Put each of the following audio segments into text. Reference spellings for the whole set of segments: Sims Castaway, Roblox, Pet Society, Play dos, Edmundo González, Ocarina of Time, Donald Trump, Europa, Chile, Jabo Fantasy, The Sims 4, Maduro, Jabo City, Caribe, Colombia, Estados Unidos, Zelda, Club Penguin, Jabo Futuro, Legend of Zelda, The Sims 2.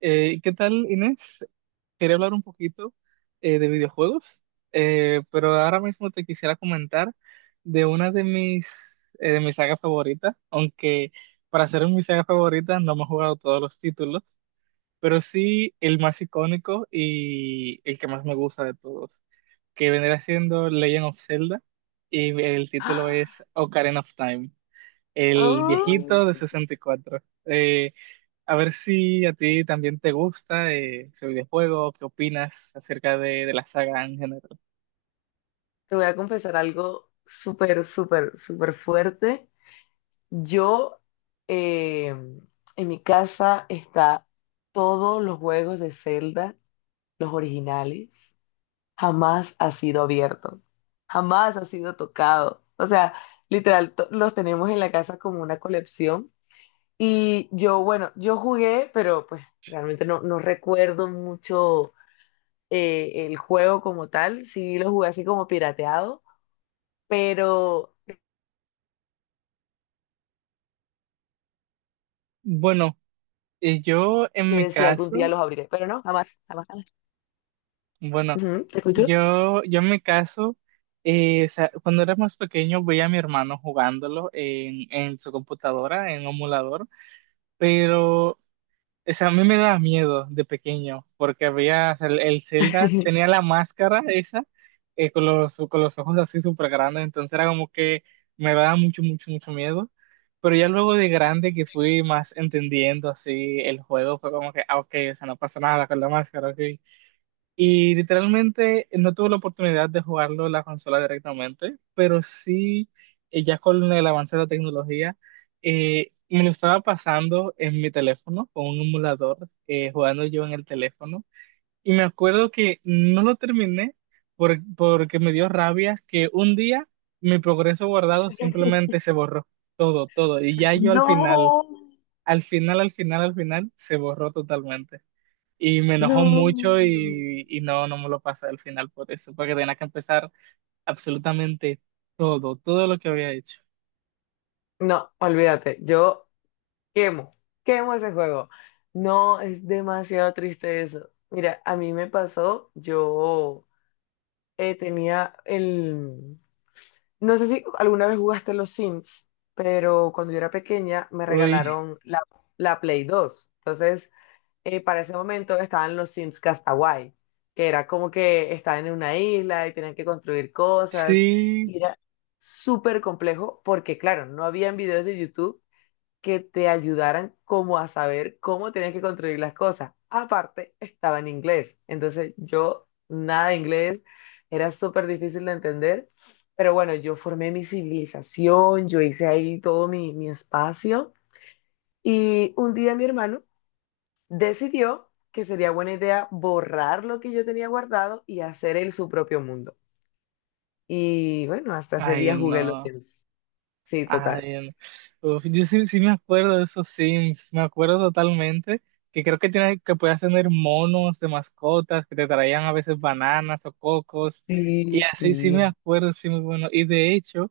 ¿Qué tal, Inés? Quería hablar un poquito, de videojuegos. Pero ahora mismo te quisiera comentar de una de mis, de mis sagas favoritas, aunque para ser mi saga favorita no me he jugado todos los títulos, pero sí el más icónico y el que más me gusta de todos, que vendría siendo Legend of Zelda, y el título es ¡Ah! Ocarina of Time, el viejito ¡Ay! de 64. Eh, a ver si a ti también te gusta, ese videojuego, qué opinas acerca de la saga en general. Te voy a confesar algo súper, súper, súper fuerte. Yo, eh, en mi casa está todos los juegos de Zelda, los originales, jamás ha sido abierto, jamás ha sido tocado. O sea, literal, los tenemos en la casa como una colección. Y yo, bueno, yo jugué, pero pues realmente no recuerdo mucho el juego como tal. Sí lo jugué así como pirateado, pero Bueno, eh, yo en yo mi decía, algún día caso, los abriré, pero no, jamás, jamás, jamás. bueno, Ujú, ¿te escucho? yo en mi caso, o sea, cuando era más pequeño veía a mi hermano jugándolo en su computadora, en un emulador, pero. O sea, a mí me daba miedo de pequeño, porque había, o sea, el Zelda tenía la máscara esa, con los ojos así súper grandes, entonces era como que me daba mucho, mucho, mucho miedo. Pero ya luego de grande, que fui más entendiendo así el juego, fue como que, ah, ok, o sea, no pasa nada con la máscara, ok. Y literalmente no tuve la oportunidad de jugarlo en la consola directamente, pero sí, ya con el avance de la tecnología, me lo estaba pasando en mi teléfono con un emulador, jugando yo en el teléfono. Y me acuerdo que no lo terminé porque me dio rabia que un día mi progreso guardado simplemente se borró, todo, todo. Y ya yo al final, No, al final, al final, al final, se borró totalmente. Y me enojó mucho, no, y no, no me lo pasé al final por eso, porque tenía que empezar absolutamente todo, todo lo que había hecho. no, olvídate, yo quemo, quemo ese juego. No, es demasiado triste eso. Mira, a mí me pasó, yo tenía no sé si alguna vez jugaste los Sims, pero cuando yo era pequeña me Uy, regalaron la Play dos. Entonces, para ese momento estaban los Sims Castaway, que era como que estaban en una isla y tenían que construir cosas. sí, Y era súper complejo porque, claro, no habían videos de YouTube que te ayudaran como a saber cómo tenías que construir las cosas. Aparte, estaba en inglés. Entonces yo, nada de inglés, era súper difícil de entender. Pero bueno, yo formé mi civilización, yo hice ahí todo mi espacio. Y un día mi hermano decidió que sería buena idea borrar lo que yo tenía guardado y hacer él su propio mundo. Y bueno, hasta ese ay día jugué no, los Sims. Sí, total. ay no. Uf, yo sí, sí me acuerdo de esos Sims, me acuerdo totalmente, que creo que, tiene, que podías tener monos de mascotas, que te traían a veces bananas o cocos, y Sí, así sí me sí. acuerdo, sí, muy bueno. Y de hecho...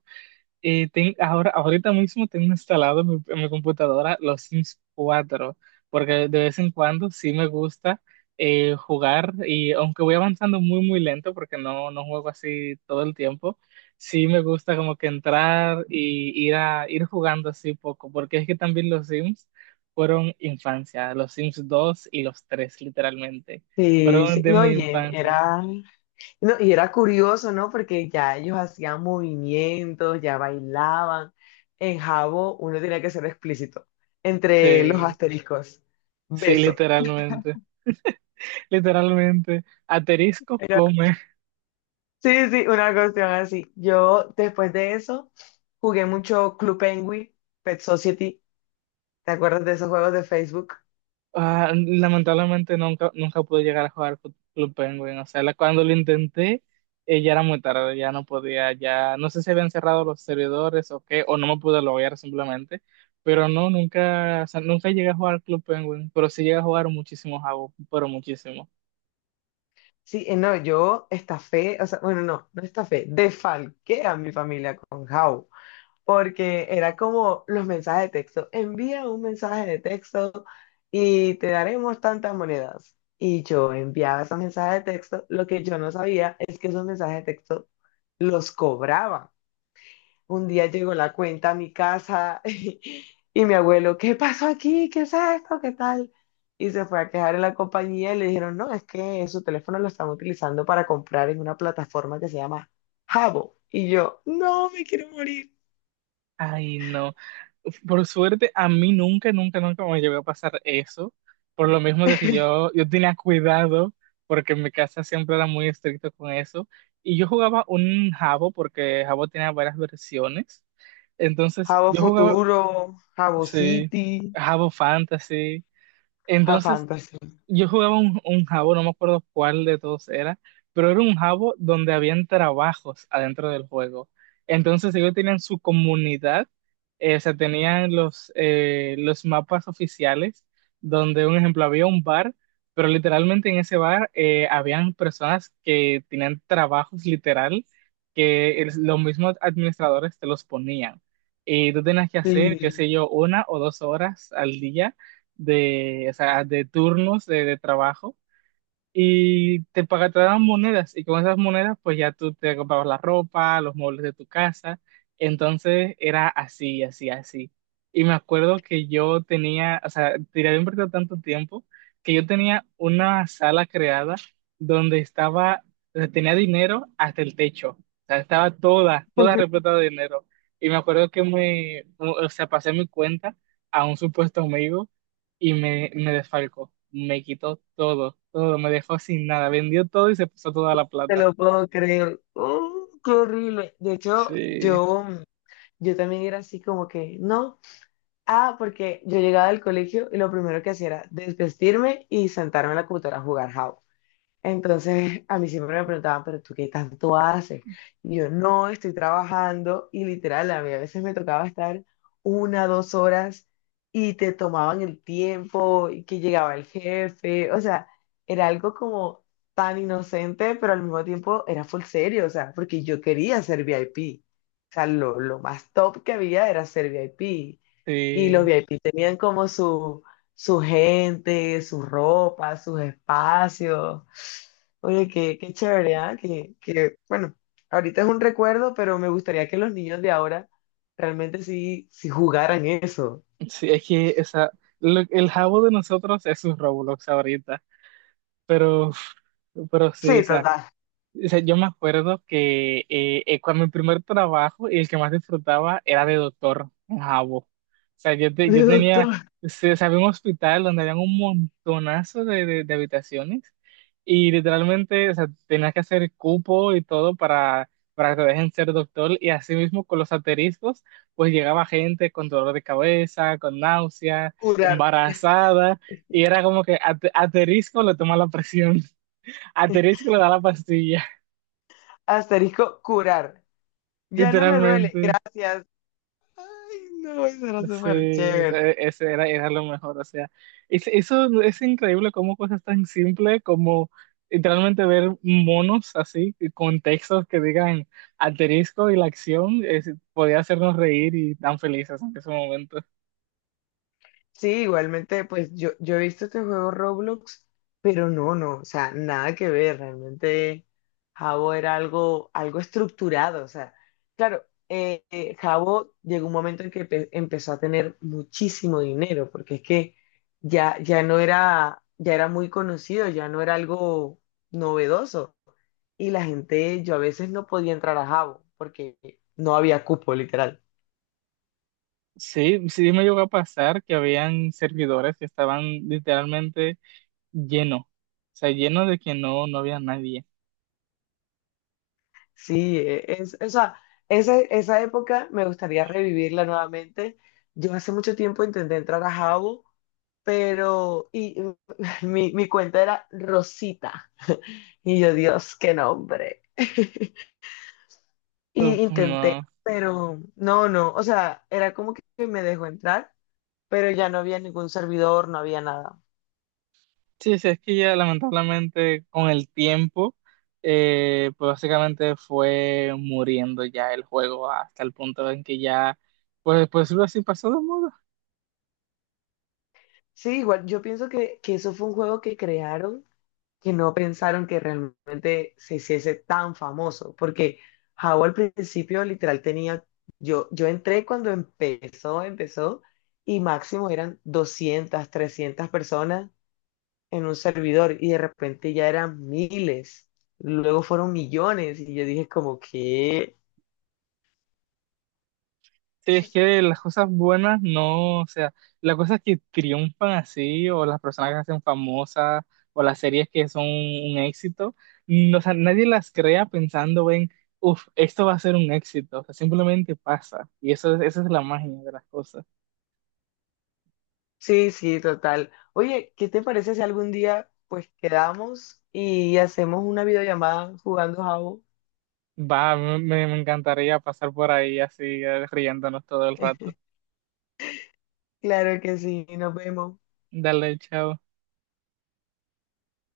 Ahora, ahorita mismo tengo instalado en mi computadora los Sims 4, porque de vez en cuando sí me gusta, jugar, y aunque voy avanzando muy, muy lento porque no, no juego así todo el tiempo, sí me gusta como que entrar y ir jugando así poco, porque es que también los Sims fueron infancia, los Sims 2 y los tres literalmente, Sí, fueron sí. de mi infancia. No, y era curioso, ¿no? Porque ya ellos hacían movimientos, ya bailaban. En Jabo uno tenía que ser explícito. Entre los Sí, asteriscos. sí, Beso. literalmente, literalmente. Aterisco Era come. Sí, sí, una cuestión así. Yo después de eso jugué mucho Club Penguin, Pet Society. ¿Te acuerdas de esos juegos de Facebook? Ah, lamentablemente nunca, nunca pude llegar a jugar Club Penguin. O sea, cuando lo intenté, ya era muy tarde, ya no podía, ya no sé si habían cerrado los servidores o qué, o no me pude loguear simplemente. Pero no, nunca, o sea, nunca llegué a jugar Club Penguin, pero sí llegué a jugar muchísimo Jabo, pero muchísimo. Sí, no, yo estafé, o sea, bueno, no, no estafé, defalqué a mi familia con How, porque era como los mensajes de texto. Envía un mensaje de texto y te daremos tantas monedas. Y yo enviaba esos mensajes de texto. Lo que yo no sabía es que esos mensajes de texto los cobraban. Un día llegó la cuenta a mi casa y mi abuelo, ¿qué pasó aquí? ¿Qué es esto? ¿Qué tal? Y se fue a quejar en la compañía y le dijeron, no, es que su teléfono lo están utilizando para comprar en una plataforma que se llama Jabo. Y yo, no, me quiero morir. Ay, no. Por suerte, a mí nunca, nunca, nunca me llegó a pasar eso. Por lo mismo de que yo tenía cuidado, porque en mi casa siempre era muy estricto con eso. Y yo jugaba un jabo, porque jabo tenía varias versiones. Entonces, Jabo yo jugaba, Futuro, Jabo sí, City, jabo fantasy. Jabo Entonces, Fantasy. yo jugaba un jabo, no me acuerdo cuál de todos era, pero era un jabo donde habían trabajos adentro del juego. Entonces ellos tenían su comunidad, o sea, tenían los mapas oficiales, donde, un ejemplo, había un bar, pero literalmente en ese bar, habían personas que tenían trabajos literal, que los mismos administradores te los ponían. Y tú tenías que hacer, qué Sí, sé yo, 1 o 2 horas al día de, o sea, de turnos de trabajo, y te pagaban, te daban monedas, y con esas monedas pues ya tú te comprabas la ropa, los muebles de tu casa. Entonces era así, así, así. Y me acuerdo que yo tenía, o sea, tiré, había invertido tanto tiempo, que yo tenía una sala creada donde estaba, donde tenía dinero hasta el techo. O sea, estaba toda, toda repleta de dinero. Y me acuerdo que me, o sea, pasé mi cuenta a un supuesto amigo y me desfalcó. Me quitó todo, todo, me dejó sin nada. Vendió todo y se puso toda la te plata. lo puedo creer. Qué horrible. De hecho, Sí, yo también era así como que, no. Ah, porque yo llegaba del colegio y lo primero que hacía era desvestirme y sentarme en la computadora a jugar Java. Entonces, a mí siempre me preguntaban, pero ¿tú qué tanto haces? Y yo, no, estoy trabajando. Y literal, a mí a veces me tocaba estar una, dos horas, y te tomaban el tiempo y que llegaba el jefe. O sea, era algo como tan inocente, pero al mismo tiempo era full serio, o sea, porque yo quería ser VIP. O sea, lo más top que había era ser VIP. Y los sí, VIP tenían como su gente, su ropa, sus espacios. Oye, qué, qué chévere, ¿ah? Que, bueno, ahorita es un recuerdo, pero me gustaría que los niños de ahora realmente sí, sí jugaran eso. sí, es que esa, el jabo de nosotros es sus Roblox ahorita. Pero, pero, sí, o Sí, sea. total. O sea, yo me acuerdo que, cuando mi primer trabajo, y el que más disfrutaba era de doctor en Jabo. O sea, yo, yo De doctor, tenía, o sea, había un hospital donde había un montonazo de habitaciones, y literalmente, o sea, tenías que hacer cupo y todo para que te dejen ser doctor, y así mismo con los asteriscos pues llegaba gente con dolor de cabeza, con náusea, curar. embarazada, y era como que aterisco le toma la presión, aterisco le da la pastilla. Asterisco, curar. Ya no me duele, Literalmente, gracias. Ay, no, eso era súper sí, o chévere. sea, ese era, era lo mejor. O sea, eso es increíble, cómo cosas tan simples como literalmente ver monos así, con textos que digan asterisco y la acción, podía hacernos reír y tan felices en ese momento. Sí, igualmente, pues yo he visto este juego Roblox, pero no, no, o sea, nada que ver, realmente Jabo era algo, algo estructurado, o sea, claro, Jabo llegó un momento en que empezó a tener muchísimo dinero, porque es que ya no era, ya era muy conocido, ya no era algo novedoso, y la gente, yo a veces no podía entrar a Jabo, porque no había cupo, literal. Sí, sí me llegó a pasar que habían servidores que estaban literalmente llenos, o sea, llenos de que no, no había nadie. O sea, esa época me gustaría revivirla nuevamente. Yo hace mucho tiempo intenté entrar a Jabo, pero y, mi cuenta era Rosita. Y yo, Dios, qué nombre. Y Uf, intenté, no. pero no, no, o sea, era como que me dejó entrar, pero ya no había ningún servidor, no había nada. Sí, sí, es que ya lamentablemente con el tiempo, pues básicamente fue muriendo ya el juego hasta el punto en que ya, pues, pues lo así pasó de moda. Sí, igual, yo pienso que eso fue un juego que crearon, que no pensaron que realmente se hiciese tan famoso, porque Jao al principio literal tenía, yo entré cuando empezó, y máximo eran 200 300 personas en un servidor, y de repente ya eran miles, luego fueron millones, y yo dije como que, Sí, es que las cosas buenas no, o sea, las cosas que triunfan así, o las personas que se hacen famosas, o las series que son un éxito, no, o sea, nadie las crea pensando en, uff, esto va a ser un éxito. O sea, simplemente pasa, y eso, esa es la magia de las cosas. sí, sí, total. Oye, ¿qué te parece si algún día pues quedamos y hacemos una videollamada jugando Jao? Va, me encantaría pasar por ahí así, riéndonos todo el rato. Claro que sí, nos vemos. Dale, chao.